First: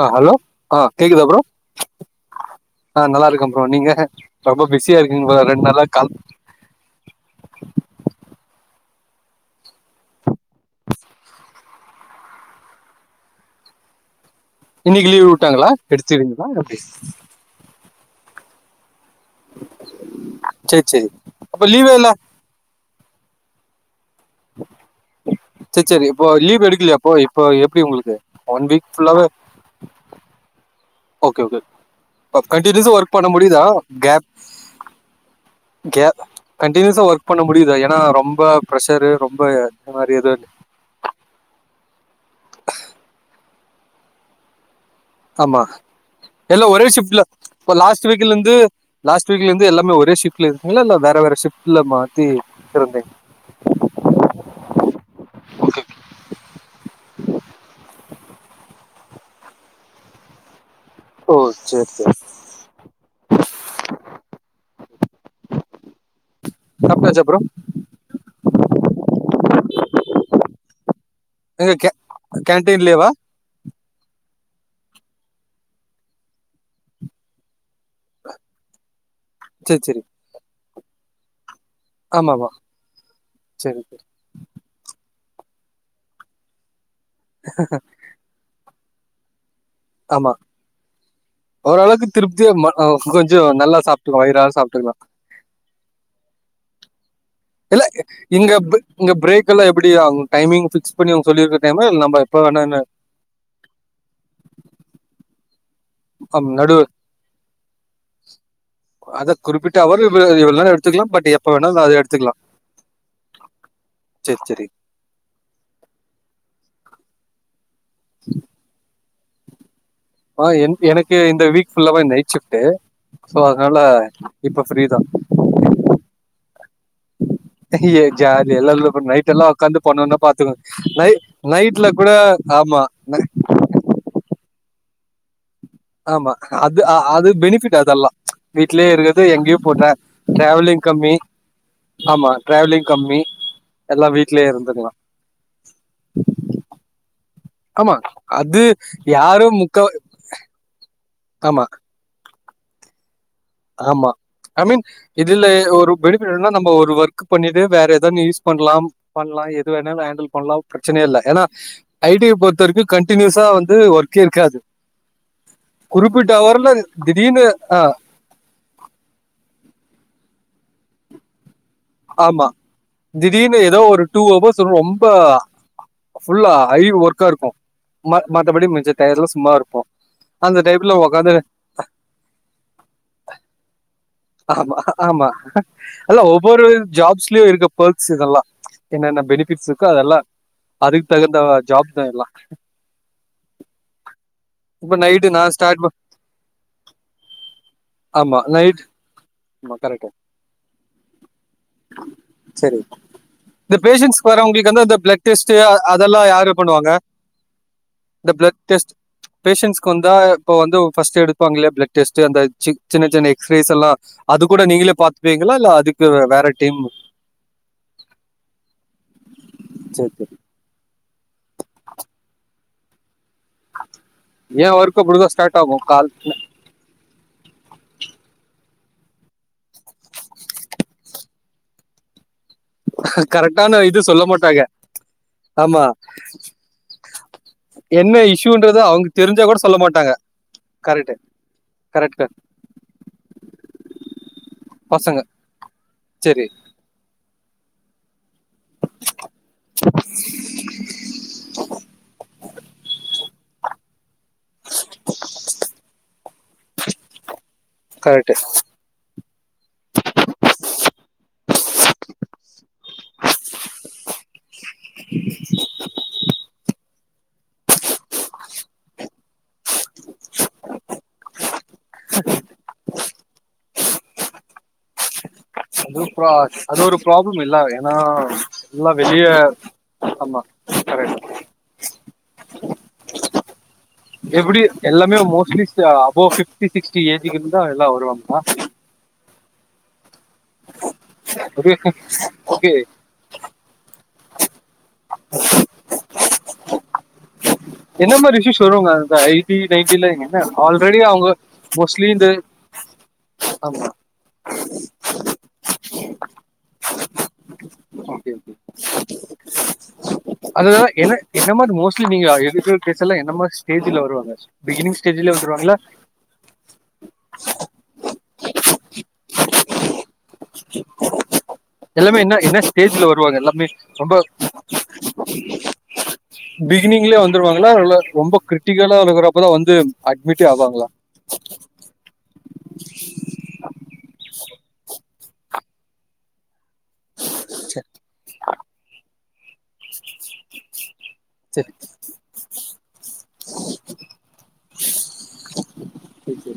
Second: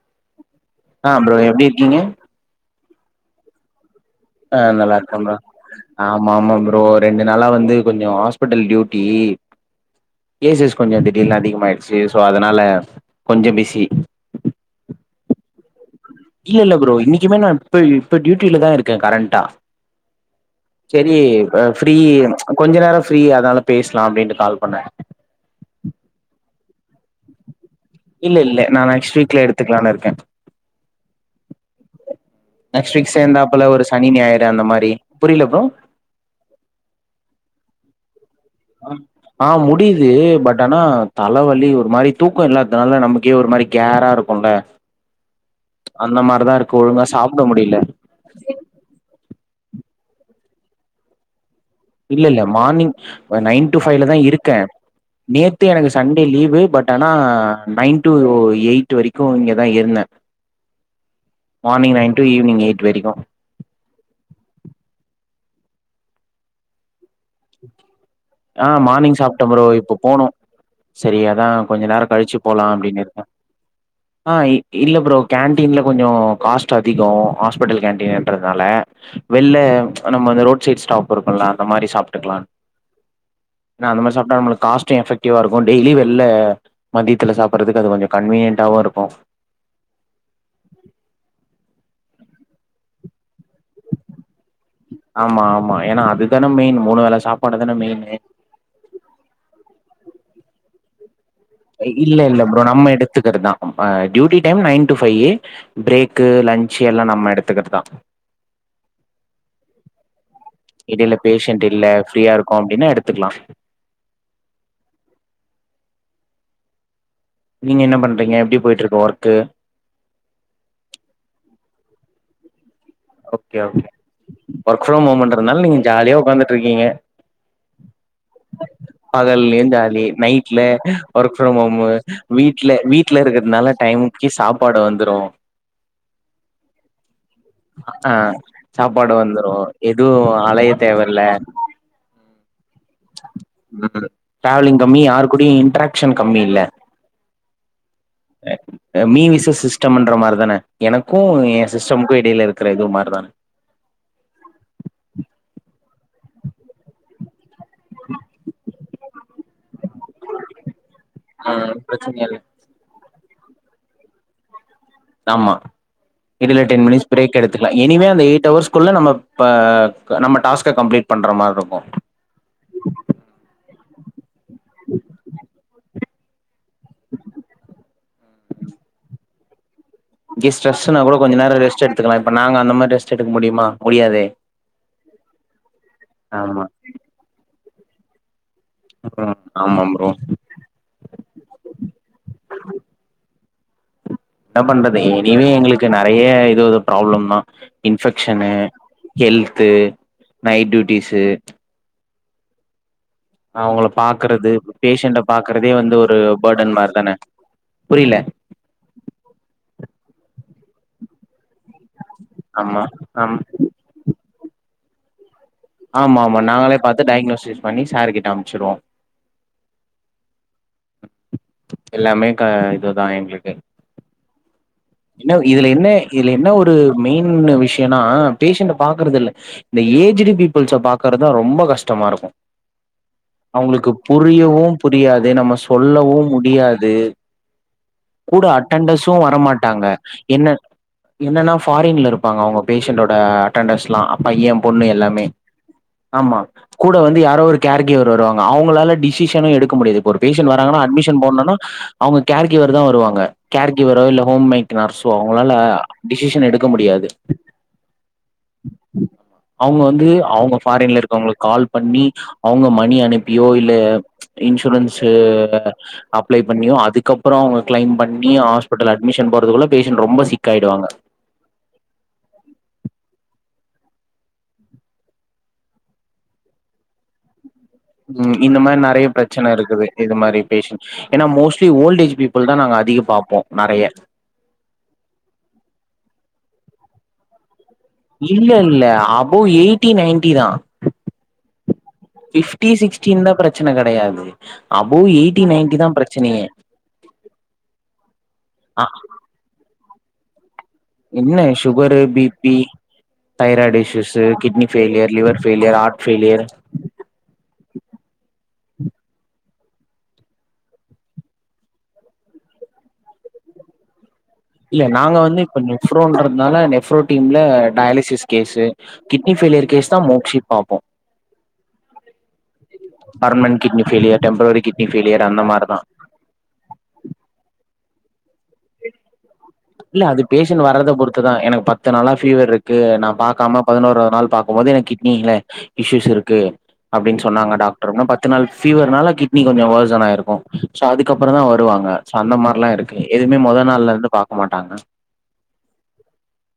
ஆஹ் hello ஆஹ் ஆ கேக்குதா ப்ரோ எப்டி இருக்கீங்க ஆஹ் நல்லா இருக்கே ப்ரோ நீங்க ரொம்ப ஆஹ் நல்லா பிஸியா இருக்கே இருக்கீங்க ப்ரோ போல ரெண்டு நாளா கால் ஆமா ஆமா ப்ரோ ரெண்டு நாளா வந்து கொஞ்சோ ஹாஸ்பிட்டல் டியூட் டி கேஸஸ் கொஞ்சோ திடீர்னு அதிகமாய்டுச்சு சோ அதனால கொஞ்சோ பிஸி இன்னிக்கு லீவ் விட்டாங்களா எடுத்துக்கிறீங்களா இல்ல இல்ல எப்டி ப்ரோ இன்னிக்குமே நா இப்ப டியூட்டில தா இருக் கே கரண்ட்டா சேரி சேரி செரி அப்ப லீவே ஃப்ரீ கொஞ்ச நேரோ ஃப்ரீ அதனால பேச செர் செரி இப்போ லீவ் எடு இல்லியா அப்போ இப்போ எப் இல்ல இல்ல நா நெக்ஸ்ட் வீக்ல எடுத்துக்கலானு இருக்கே ஓகே ஓகே கன்ட்டினியூஸ்ஸா நெக்ஸ்ட் வீக் ஒர்க் பண்ண முடிதா சேந்தாப்புல ஒரு சனி கேப் ஞாயிறு அந்த மாரி புரியல ப்ரோ கே கன்ட்டினியூஸ்ஸா ஒர்க் பண்ண முடிதா ஏன்னா ரொம் ஆஹ் முடிது பட் ஆனா தலவலி ஒரு மாரி தூக்கோ இல்லாதுனால நமக்கே ஒரு மாரி கேரா இருக்கூல ஆமா எல்லா ஒரே ஒழுங்கா ஷிஃப்ட்ல சாப்ட இப்ப முடியல லாஸ்ட் வீக்லந்து லாஸ்ட் டு வீக்லந்து எல்லாமே ஒரே ஷிஃப்ட்ல இருக்கிங்களா இல்ல வேற வேற ஷிஃப்ட் இல்ல இல்ல மார்னிங் நைன் டூ ஃபைவ்ல தா இருக்கே நேத்து ஓகே. எனக்கு சண்டே லீவு பட் ஆனா நைன் டூ எயிட் வரைக்கு இங்கதா இருந்தே ஓ சேரி மார்னிங் சேரி நைன் டு ஈவ்னிங் எயிட் வரைக்கு சாப்டாச்சா ஆஹ் மார்னிங் சாப்ட்டே ப்ரோ இப்ப போனு செரி அதா எங்க கொஞ்ச கே நேரோ கழிச்சு போலா அப்டின்னு கேன்டீன்லயேவா இருக்கே ஆஹ் இல்ல ப்ரோ கேன்டீன்ல கொஞ்சோ காஸ்ட் அதிகோ ஹாஸ் ப்பிட்டல் கேன்டீன்றதுனால வெள்ல சரி சரி ச் நம்ம அந்த ரோட் ஸ் ரீட் ஸ்டாப் இருக்குல அந்த மாரி சாப் ட்டுக்கலானு ஆமாமா சரி ஏனா அந்த சரி மாரி சாப்ட்டா நம்ம காஸ்ட்டு எஃபெக்ட் டிவா இருக்கு‌ டெய்லி வெள்ல மதியத்துல சாப்புறதுக்கு அது கொஞ்சோ கன்வியன்டாவு இரு கு ஆமா ஓரளவுக்கு திருப்தியா மா கொஞ் கொஞ்சோ நல்லா சாப்ட்டுக்கலா வயிறாற சாப்ட்டுக்கலா ஆமா ஆமா ஏன்னா அதுதான மெயின் மூணு வேல சாப் இல்ல இங்க இங்க பிரேக் எல்லாம் எப்டி ஆகும் டைமிங் பிக்ஸ் பண்ணி சொல்லியிருக்க டைம் நம்ம இல்ல இல்ல எப்ப வேணா ப்ரோ என்ன- நம்ம எடுத்துக்கிறதுதான் நம்ம duty time nine to five break ஆம், நடு லன்ச் எல்லாம் நம்ம எடுத்துக்கறதான் அதை குறிப்பிட்ட அவர் இவ்வளவு நேரம் எடுத்துக்கலாம் இதுல பட் எப்ப பேஷன்ட் வேணாலும் இல்ல அதை ஃப்ரீயா எடுத்துக்கலாம் இருக்கும் அப்டின்னா எடுத்துக்கலாம் சரி சரி நீங்க என்ன பண்றீங்க எப்டி போயிட்டு இருக்கு ஒர் கு ஆஹ் என் எனக்கு இந்த வீக் ஃபுல்லாவே night shift okay okay work தான் ப்ரம் ஹேம்முன்றதுனால நீங்க ஜாலியா உக்காந்துட்ருக்கீங்க ஜாலி எல்லாம் நைட் எல்லாம் பகல்லயும் உட்காந்து ஜாலி பண்ணணும்னா நைட்ல பாத்துக்கோங்க நைட் நைட்ல ஒர்க்ப்ரம்ஹோமு கூட வீட்ல ஆமா வீட்ல இருக்கிறதுனால டைம்க்கி சாப் சாப்பாடு வந்துரும் ஆமா அது அது பெனிஃபிட் அதெல்லா அ வீட்லயே சாப்பாடு இருக்கறது வந்துரு எங்கேயு போற எதுவு அலைய டிராவலிங் கம்மி தேவல்ல ஆமா டிராவலிங் கம்மி ம் எல்லா வீட்லயே டிராவலிங் இருந்துக்கலா கம்மி யாரு கூடயு இன்ட்ராக்க்ஷன் கம்மி இல்ல ஆமா அது மீ யாரு விசஸ் முக்கா சிஸ்டம்ன்ற மார் தான எனக்கு எ ஆமா சிஸ்டமுக்கு இடையில இ ருக்கறது மார் தான ஆமா ஐ மீன் இதுல ஒரு பெனிஃபிட் என்னனா நம்ம ஒரு ஒர்க் பண்ணி ட்டு வேற எதோனு யூஸ் பண்லாம் பண்லா எது வேணாலு ஹேண்டில் பண்லா பிரச்சனையே இல்ல ஏனா ஆ ஐ பிரச்சன டி இல்ல ய பொறுத்தவரைக்கு கண் டினியூஸா வந்து ஒர்க்கே இருக்காது ஆமா குறிப்பிட்ட இதுல அவர்ல டென் மினிட்ஸ் பிரேக் திடீர்னு எடுத்துக்லா ஆ எனிவே அந்த எய்ட் அவர்ஸ்க்குல்ல நம்ம ப்ப நம்ம டாஸ்க்க கம்ப்ளீட் பண்ற மார்ருக்கு ஆமா திடீர்னு ஏதோ ஒரு டூ அவர்ஸ் து ரொம்ப ஃபுல்லா ஐ ஒர்க்கா இருக்கு மத் மத்தப்படி மிச்ச டயர்லா சும்மா இருக்கு இங்கெ ஸ்ட்ரெஸ்ஸுனா கூட கொஞ்ச நேரொ ரெஸ்ட் எடுத்துக்கலா இப்ப நாங்க அந்த மாரி ரெஸ்ட் எடுக்க முடியுமா முடியாதே ஆமா ஆமா அல்ல ஒவ்வொரு ஆமா ஜாப்ஸ்லயு இருக்க பல்ஸ் இதெல்லா என்னென்னா ம் பெனிஃபிட்ஸ் ஆமா இருக்கோ ப்ரோ அதெல்லா அதுக் தகுந்த ஜாப் தா எல்லா என்ன இப்ப பண்றது நைட்டு நா எனிவே ஸ்டார்ட் எங்களுக்கு ப நறைய இதுவு ப்ராப்ளம் தா ஆமா இன்ஃபெக்ஷனு நைட் ஹெல் த்து ஆமா கரெக்ட் நைட் ட்யூட்டீஸு சரி இந்த பேஷன்ண்ட்ஸ்க்கு பாக்குறது வரவங்களுக்கு அந்த பேஷண்ட ப்ளட் டெஸ்ட்டு அ பாக்குறதே வந்து ஒரு அதெல்லா யாரு பேர்டன் பண்ணுவாங்க மாரி தான புரியல இந்த ப்ளட் டெஸ் பேஷன்ஸ்க்கு வந்தா இப்போ வந்து ஃபஸ்ட்டு எடுப்பாங்கல்லையா ப்ள டெஸ்ட்டு அந்த சி ஆமா சின்னச் சின்ன ஆம் எக்ஸ்ரேஸ் எல்லா அதுக் கூட நீங்களே பா ஆமா ஆமா நாங்களே பாத்து டயக்னோசிஸ் பண்ணி சார் கிட்ட அம்ச்சிருவோ சரி சரி எல்லாமே க இதுதா எங்ளு ஏ ஒர் என்ன இதுல என்ன இதுல என்ன ஒரு மெயின் ன்னு விஷயொன்னா பேஷண்ட்ட பாக்குறதில்ல இந்த ஏஜ்டு பீப்புள்ஸ பாக்குறதுதா ரொம்ப கஷ்டமா இருக்கு கரெக்டான அவ்ங்களுக்கு இது சொல்ல மாட்டாங்க புரியவு புரியாது நம்ம ஆமா சொல்லவு முடியாது என்ன கூட இஷ்யூன்றது அவங்க அட்டெண்டெர்ஸு தெரிஞ்சா கூட வரமாட் சொல்ல டாங்க மாட்டாங்க என்ன கரெக்ட் என்னன்னா ஃபாரின்ல கரெக்ட் இருப்பாங்க அவ்ங்க பேஷண்ட்டோட அடண்டர்ஸ்லா பைய பொண்ணு பசங்க எல்லாமே ஆமா சரி கூட வந்து யாரோ ஒரு கேர் கிவ்வர் அவ்ங்களால டிசிஷனு எடுக்க முடியாது ஒரு பேஷன்ட் வராங்கனா அட்மிஷன் போட்ணுனா அவ்ங்க கேர் கிவ்வர்தா வருவாங்க கேர் கிவ்வரோ இல்ல ஹோம் மேட் நர்சு அவ்ங்களால டிசிஷன் எடுக்க முடியாது கரெக்ட் அவ்ங்க வந்து அவ்ங்க ஃபாரின்ல இருக்குறவங்களுக் கால் பண்ணி அவுங்க மணி அனுப்பியோ இல்ல இன்சூரன்ஸு அப்ளை பண்ணியோ அதுக் கப்பறோ அவ்ங்க க்ளைம் பண்ணி ஆஸ்பிட்டல் அ அட்மிஷன் போட்றதுக்குள்ள பேஷன்ட் ரொம்ப சிக் ஆயிடுவாங்க ப்ளு க்ராஸ் அது ஒரு பிராப்ளம் இல்லாவே ம் இந்த மாரி நறைய பிரச்சன இருக்குது இது ஆமா மாரி பேஷன் கரெக்ட் ஏன்னா மோஸ்ட்லி ஓல்ட் ஏஜ் பீப்புள் தா நாங்க அதிகம் பாப்போம் நறைய எப்புடி எல்லாமே மோஸ்ட்லி ஸ்டு அபவ் ஃபிஃப்டி சிக்ஸ்டி ஏஜ்ஜிக்கு இருந்து இல்ல இல்ல above eighty ninety தா ஓகே ஓகே ஃபிஃப்டி சிக்ஸ்டி இருந்தா பிரச்சன கடையாது அபவ் எயிட்டி நைன்டி தா பிரச்சனையே என்ன மாரி இஷியுஸ் வருங்க தா எயிட்டி நைன்ட்டிலங்க த என்னன்னே சுகரு பி ப்பி தைராய்டு ஆமா issues kidney failure liver failure heart failure அதுலதா என்ன என்ன மாரி மோஸ்ட்லி நீங்க எடுக்குற எல்லா என்ன மாரி ஸ்டேஜில வருவாங்க இல்ல பிகினிங் நாங்க ஸ்டேஜ்ல வந்து இப்ப வந்துருவாங்களா நெஃப்ரோன்றதுனால நெஃப்ரோ டீம்ல டயாலிசிஸ் கேஸு கிட்னி ஃபெய்லியர் கேஸ்தா மோக்ஷி பாப்போ எல்லாமே என்ன என்ன ஸ்டேஜ்ல வருவாங்க பர்மனன்ட் எல்லாமே கிட்னி ரொம்ப ஃபெயிலியர் டெம்பரரி கிட்னி ஃபெயிலியர் அந்த மாரிதா பிகினிங்லே வந்துருவாங் [unintelligible] ரொம்பொ க்ரிட்டிக்கல இருக்குறப்போதா வந் இல்ல அது பேஷன்ட் வர்றத பொறுத்துதா எனக்கு பத்து நாளா ஃபீவர் இருக்கு நா பாக்காம பதினோராவ் நாள் பாக்கம் போது எனக் கி ட்னியில இஷ்யூஸ் இருக்கு அப்டின் சொன்னாங்க சரி, டாக்ட்ரு இன்னு பத்து நாள் ஃபீவர்னால கிட்னி கொ அபாசனாயிருக்கோ சோ அதுக்கப்றந்தா சரி, வருவாங்க சோ அந்த மாரிலா இருக்கு எ துமே மொத நாள்லேந்து பா போ மாட்டாங்க சரி, சரி.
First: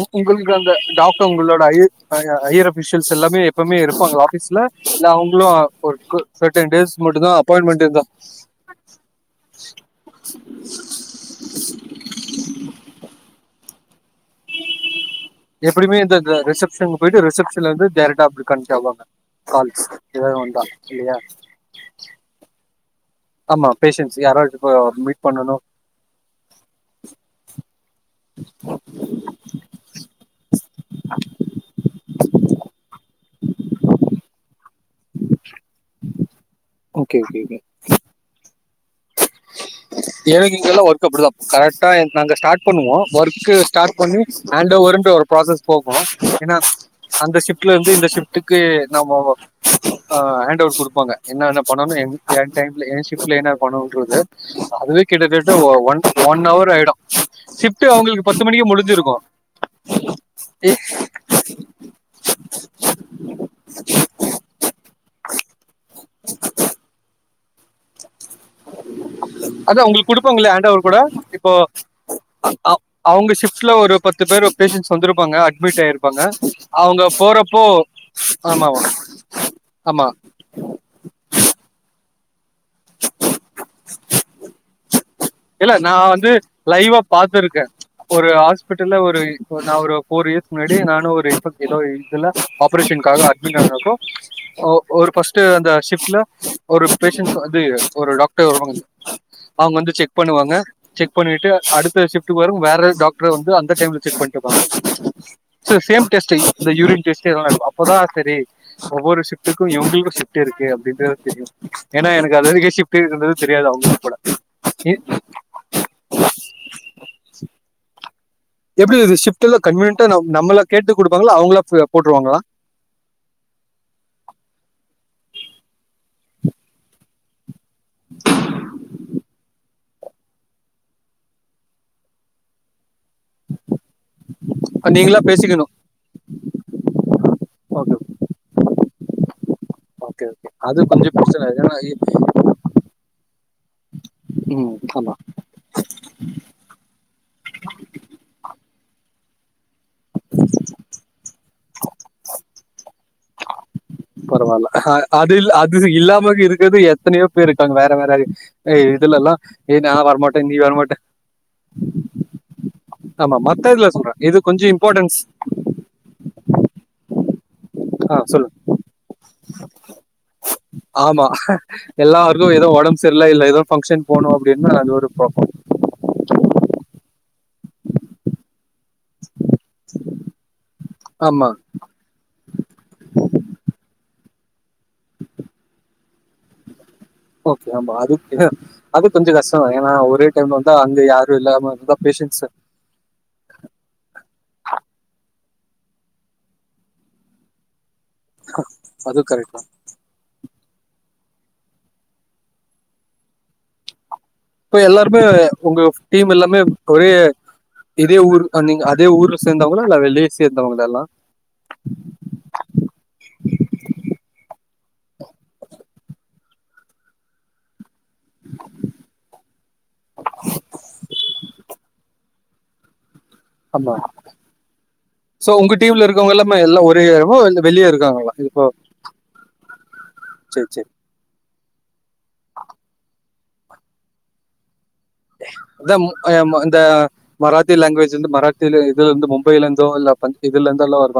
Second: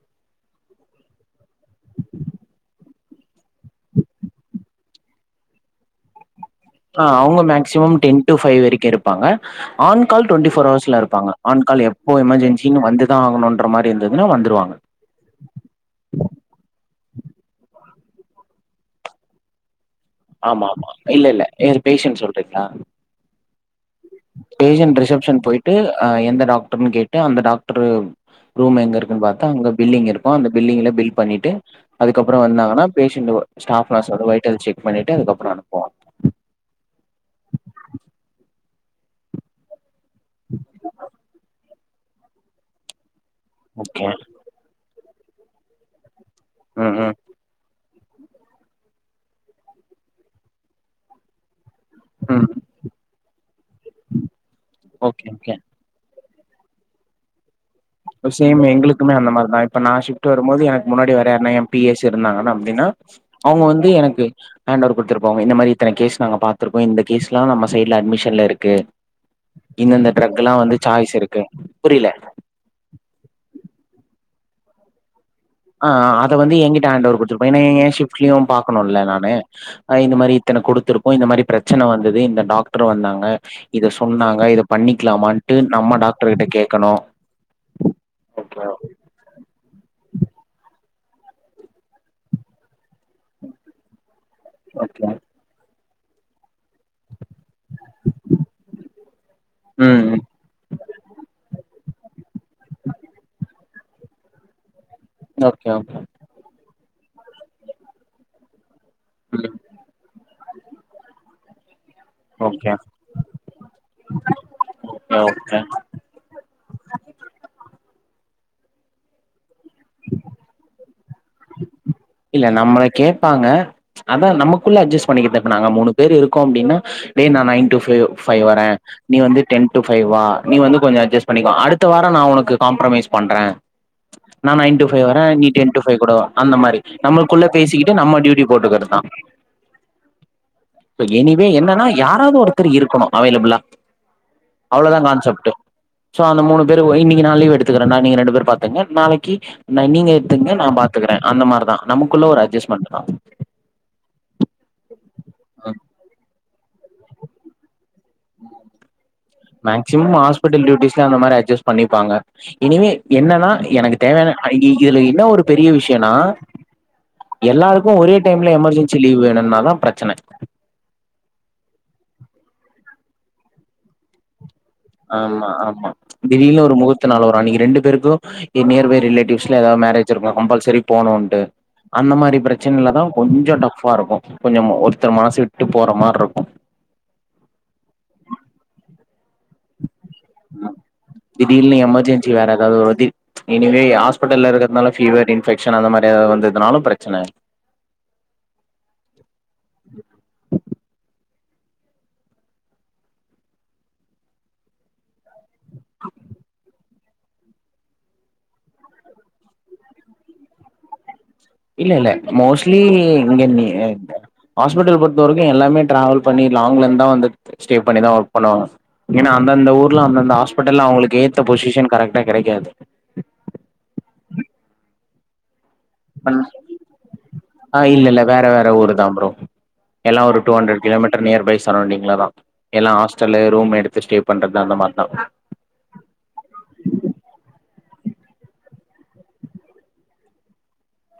உ உங்களுக்கு அந்த டாக்டர் உங்களோட ஐய ஆ ஹையர் அஃபிஷியல்ஸ் எல்லாமே எப்பவ்மே இருப்பா ஆஃபீஸ்ல இல்ல அவங்களூ ஒர்க்கு ஆ அவுங்க மேக்சிமம் டென் டூ ஃபை வரைக்கூ இருப்பாங்க ஆன் கால் டொன்ட்டி ஃபோர் அவர்ஸ்ல இருப்பாங்க ஆன் கால் எப்போ எமர்ஜென்ஸின் வந்துதா ஆகணூன் க்ற மாரி இருந்துதுன்னா வந்துருவாங்க எப்டியுமே இந்தந்த ரிசெப்ஷனுக்கு போயிட்டு ரிசப்ஷன்லேந்து டேரக்டா அப்டி கன்டின்யூ ஆவாங்க கால் ஆமா ஆமா இல்லல்லே ஏர் பேஷன் சொல்றீங்களா ஆமா பேஷண்ட்ஸ் யாராவது இப்போ பேஷண்ட் மீட் ரிசப்ஷன் பண்ணணும் போயிட்டு ஆ எந்த டாக்டர்னு கேட்டு அந்த டாக்டரு ரூம் எங்கருக்குன் பாத்து அங்க பில்லிங் இருக்கூ அந்த பில்லிங்ல பில் பண்ணிட்டு அதுக்கப்றோ வந்தாங்கன்னா பேஷண்ட் ஒ ஸ்டாஃப் வர சொல் வைட்டல் செக் பண்ணிட்டு அதுக்கப்றோ அனுப்புவாங் ஓகே ஓகே ஓகே எனக்கு இங்கல்லா ஒர்க் அப்டிதா கரெக்ட் டா நாங்க ஸ்டாட் பண்ணுவோ ட ஒர்க் ஸ்டாட் ஓகே பண்ணி ஹேண்ட் ஓவருன்ற ஒரு ப்ராசஸ் போகூ ஏனா ம் ம் அந்த ஷிஃப்ட்லேந்து இந்த ஷிஃப்டுக்கு நாமோ ஹேண்ட் ஓவர் குடுப்பாங்க என்னன்னப் பண்ணோன் ஏ ம் டைம்ல ஏ ஷிஃப்ட்ல என்ன அதுவே ஓகே கிட்டத்தட்ட ஓகே ஒ ஒன் ஒன் அவர் ஆயிடூ ஷிஃப் சேம் எங்ளுக்குமே அந்த மாரிதா இப்ப நா ஷிஃப்ட் வரும்போது ஏ, எனக்கு முன்னாடி வர யார்னா ஏ பி எஸ் இருந்தாங்கன்னா அப்டினா அவுங்க வந்து எனக்கு ஹேண்டோவர் குடுத்துட்டு போவாங்க இந்த மாரி இத்தன கேஸ் நாங்க பாத்துருக்கோ இந்த கேஸ் லா நம்ம சைட்ல அட்மிஷன்லருக்கு அதான் இந்தந்த உங்களுக்கு ட்ரக்லா கொடுப்பாங்களே ஹேண்ட் வந்து ஓவர் சாய்ஸ் இருக்கு புரில அவுங்க ஷிஃப்ட்ல ஒரு பத்து பேர் பேஷன்ஸ் வந்துருப் ஆ அத வந்து எங்கிட்ட ஹேண்டோவர் குடுத்துருப்பா ஏனா போறப்போ ஏ ஷிஃப்ட்லயூ ஆமா ஆமா பாக்கணூல நானு ஆ ஆமா இந்த மாரி இத்தன குடுத்துருப்போ இந்த மாரி ப்ரச்சன வந்தது டாக்டர் வந்தாங்க இத சொன்னாங்க இத பண்ணி இல்ல நா வந்து லைவா பாத்துருக்கே ஒரு ஓகே ஹாஸ்பிட்டல்ல ஒரு நா ஒரு ஃபோர் இயர்ஸ் முன்னாடி நானு ஒரு இன்ஃப ஏதோ ஒரு இதுல ஆப்பரேஷன்க்காக அட்மிட் ஆனப்போ ஒ ஓகே ஒரு ஃபஸ்ட்டு அந்த ஷிஃப்ட்ல ஒரு பேஷன்ட்ஸ் அது ஒரு டாக்டர் வருவங்க அவங்க வந்து ம் செக் ம் க செக் பண்ணிட்டு அடுத்த ஷிஃப்ட் ட்டு வரு வேற டாக்ட்ர் வந்து அந் டைம்ல செக் பண்ட்ருப்பாங்க ஓகே சோ சேம் டெஸ்ட்டு இந்த யூரின் டெஸ் டு அப்போதா செரி ஒவ்வொரு ஓகே ம் ஷிஃப்டுக்கு இவ்ங்ள்க்கு ஷிஃப்ட் இருக்கு அப்டின்றது தெரியு ஏன்னா எனக்கு அது ஓகே வரைக்கே ஷிஃப்ட் இருக்குன்றது தெரியாது அவங்கள்க் கூட ஓகே ஓகே எப்டி ஷிஃப்ட் எல்லா கன்வீனன்ட்டா நம் நம்மள கேட்டு குடுப்பாங்ளா அவங்களா போட்டுருவாங்களா இல்ல நம்மள கேப்பாங்க அதா நமக்குள்ள அட்ஜஸ் பண்ணிக்கற்து இப்ப நாங்க மூணு பேரு இருக்கோ அப்டின்னா டே நா நைன் ட்டு ஃபை வரேன் நீ வந்து டென் டு ஃபை வா நீ வந்து கொஞ்சொ அட்ஜஸ் பண்ணிக்க அடுத்த வாரம் நா உனக்கு காம்ப்ரமைஸ் பண்ற நா நைன் டு ஃபை நீங்களா வரேன் நீ பேசிக்கணும் டென் டு ஃபை கூட அந்த மாரி நம்மள்க்குள்ள பேசிகிட்டு ஓகே நம்ம ட்யூட்டி போட் க்கறதா ஓகே ஓகே அது கொஞ்சம் எனி வே பிரச்சனை ஏன்னா என்னனா இ- யாராவது ஒருத்தர் இருக்கணு அவைலப்ல்லா ம், அவ்வளவுதா ஆமா கான்செப்ட் சோ அந்த மூணு பேரு இன்னிக் கி நா லீவு எடுத்துக்குறண்டா நீங்க ரெண்டு பேரும் பாத்துங்க நாளைக்கு நீங்க எடுத்துங்க நா பாத்துக்கிறே அந்த மாரிதா நமக்குள்ள ஒரு அட்ஜஸ்மெண்டு தா பரவால்ல அது இல்ல அது இல்லாம இருக் க்குது எத்தனையோ பேர் இருக்காங்க வேற வேற ஏ மேக்சிமம் ஹாஸ்பிட்டல் டியூட்டிஸ்ல அந்த மாரி அட்ஜஸ்ட் பண்ணிப்பாங்க இனிமே ஆமா என்னன்னா மத்த இதுல எனக்கு சொல்றேன் தேவையான இது கொஞ்சம் இதுல இம்பார்ட்டன்ஸ் என்ன ஒரு பெரிய விஷயம்னா எல்லாருக்கும் ஒரே ஆ சொல்லு டைம்ல எமர்ஜென்சி லீவ் வேணும்னாதா பிரச்சன டம்பு சரியில்ல இல்ல ஏதோ ஃப்பங்கஷன் போனும் அப் ஆமா ஆமா திடீருனு ஒரு முகூர்த்த நாள் வரும் அன்னைக்கு ரெண்டு பேருக்கும் நியர் பை ரிலேட்டிவ்ஸில் ல ஏதாவது மேரேஜ் இருக்கும் கம்பல்சரி போகணுன்ட்டு ஆமா அந்த மாரி பிரச்சனைைல தா கொஞ்சம் டஃபா இருக்கும் கொஞ்சம் ஒருத்தர் மனசு விட்டு போற மாரி இருக்கும் ஓகே ஆமா அது அது கொஞ்சம் கஷ்ட தா ஏன்னா ஒரு திடீருனு எமர்ஜென்சி பேஷன்ஸ் வேற ஏதாவது ஒரு இசு எனி வே ஹாஸ்பிடல்ல இருக்கறதுனால ஃப்பீவர் இன்ஃபெக்ட் [unintelligible] அந்த மாரி எதாது வந்ததுர்ந்துதுனாலு ப்ரச்சன இல் அது கரெக்ட்தா இப்ப எல்லாருமே உங்க டீம் எல்லாமே ஒரே இதே ஊர் அ நீங்க அதே ஊர்ல சேந்தவங்களா இல்ல வெளியே சேந்தவங்களா எல்லா இல்ல இல்ல மோஸ்ட்லி இங்க நி ஹாஸ்பிட்டல் பொறுத்த வரைக்கு எல்லாமே ட்ராவல் பண்ணி லாங்லேந்தா வந்து ஸ்டே பண்ணிதா ஒர்க் பண்ணுவாங்க ஏன்னா அந்தந்த ஊர்லா அந்தந்த ஹாஸ்பிட்டல்ல அவங்களுக்கு ஏத்த பொசிஷன் கரெக்ட்டா கெடைக்காது ஆமா சோ உங்க டீம்ல இருக்கவங்க பண் எல்லாமே எல்லாம் ஒரே இடமா ஆ வெளியே இல்ல இல்ல இருக்காங்களா வேற இப்போ வேற ஊருதா ப்ரோ எல்லா ஒரு டூ சரி ஹண்ட்ரட் சரி கிலோமீட்டர் நியர் பை சரவ்ண்டிங்லதா எல்லா ஹாஸ் டலு ரூம் எடுத்து ஸ்டே பண்றது அந்த மாரிதா அதா மு அ இந்த மராத்தி லாங்குவேஜ் இருந்து மராத்தில இதுல இருந்து மும்பையில இருந்தோ இல்ல பஞ் இதுல இருந்தல்லா வரு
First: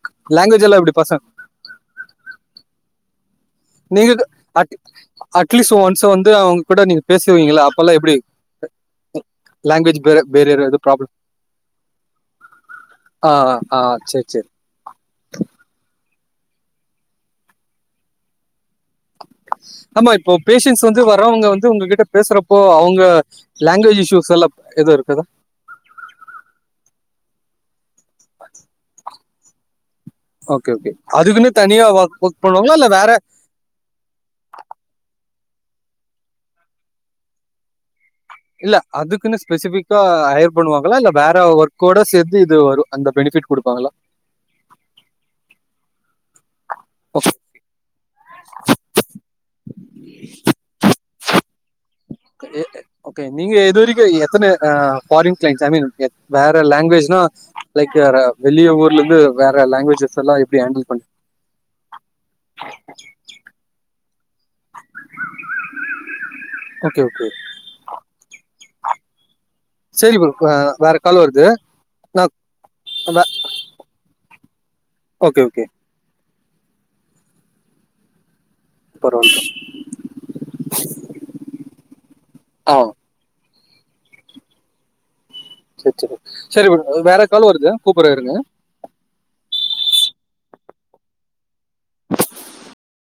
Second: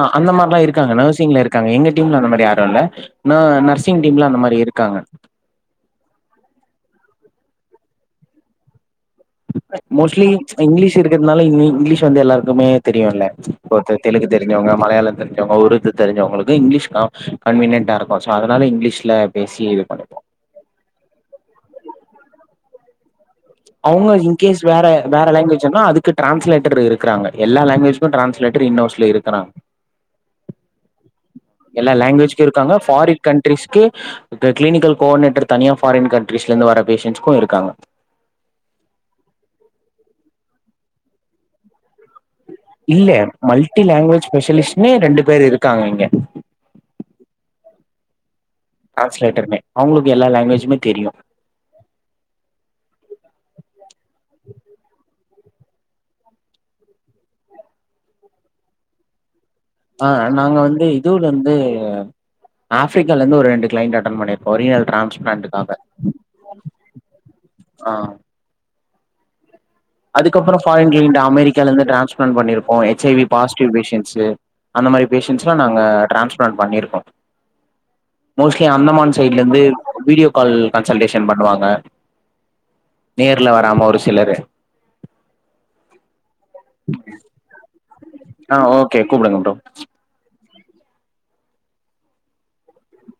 ஆ அந்த மாரிதா இருக்காங்க நர்சிங்ல இருக்காங்க எங்க டீம்ல அந்த மாரி யாரு இல்ல ந நர்சிங் நீங்க டீம்ல அந்த மாரி அட் இருக்காங்க அட்லீஸ்ட் ஒன்ஸ் வந்து அவங்க கூட நீ பேசுவீங்கல்ல அப்பல்லா எப்டி மோஸ்ட்லி இங்கிலீஷ் ப்ராப்ளம் இருக்கிறதுனால இ இங்கிலீஷ் வந்து எல்லாருக்குமே தெரியுல்ல ஆ இப்ப ஆ தெ சரி தெலுகு சரி தெரிஞ்சவங்க மலையாள தெரிஞ்சவங்க உருது தெரிஞ்சவங்களுக்கு இங்கிலீஷ் க கன்வீனியன்டா இருக்கு சோ அதனால இங்கிலீ ஆமா இப்போ பேஷன்ட்ஸ் வந்து வர்றவங்க வந்து உங்ககிட்ட பேசுறப்போ அவங் க அவங்க இன்கேஸ் வேற வேற லங்குவேஜ்னா அதுக்கு டிரான்ஸ்லேட்டர் இருக்றாங்க எல்லா லங்வேஜ்க்கு டிரான்லேட்டர் இன் ஹவுஸ்ல இருக் குறாங்க ஓகே ஓகே அதுக்குன்னு தனியா எல்லா ஒர்க் ஒர்க் லாங்குவேஜ்க்கு இருக்காங்க பண்ணுவாங்களா இல்ல வேற ஃபாரின் கண்ட்ரிஸ்க்கு க கிளினிக்கல் கோஆர்டினேட்டர் தனியா ஃபாரின் கண்ட்ரிஸ்ல இருந்து வர பேஷன்ட்ஸ்க்கு இருக்காங்க இல்ல அதுக்குன்னு ஸ்பெசிஃபிக்கா ஹயர் பண்ணுவா ங்களா இல்ல வேற ஒர் இல்லே மல்ட்டி லேங்வேஜ் ஸ்பெஷலிஸ்ட்னே ரெண்டு பேர் இருக்காங்க இங்க ட்ரான்ஸ்லேட்டருமே அவ்ங்களுக்கு எல்லா லாங்வேஜுமே தெரியு ஓகே நீங்க எது வரைக்கு எ த்தன ஆ ஃபாரின் க்ளைன்ட்ஸ் [unintelligible] வேற லாங்வேஜ்னா லைக் அ ர வெளிய ஊர்லேந்து ஆ நாங்க வந்து இதுவ்லேர்ந்து ஆஃப்ரிக்காலந்து ஒரு ரெண்டு க்ளைண்ட் அட்டன் பண்ணி ஒரியல் டிரான்ஸ்ப்ளான்ட்டுக்காக ஓகே ஓகே ஆ சரி அதுக்கப்பறொ அஹ் ஃபாரின் வேற க்ளைண்ட் கால் வருது அமெரிக்காலர்ந்து ட்ரான்ஸ்ப்ளன்ட் பண்ணிருப்போ எச் ஐ வி நான் பாசிட்டிவ் பேஷண்ஸு அந்த மாரி ஓகே பேஷண்ட்ஸ்லா ஓகே நாங்க ட்ரான்ஸ் ப்ளான் பண்ணிருக்கோ மோஸ்லி அந்தமான் பரவாயில்ல சைட்லேந்து வீடியோ கால் கன்சல்டேஷன் பண்ணுவாங்க ஆ நிய ல வராம ஒரு சிலரு செரி செரி சரி வேற காலு வருது கூப்பறே இருங்க ஆ ஓகே கூப்பிடுங்க ப்ரோ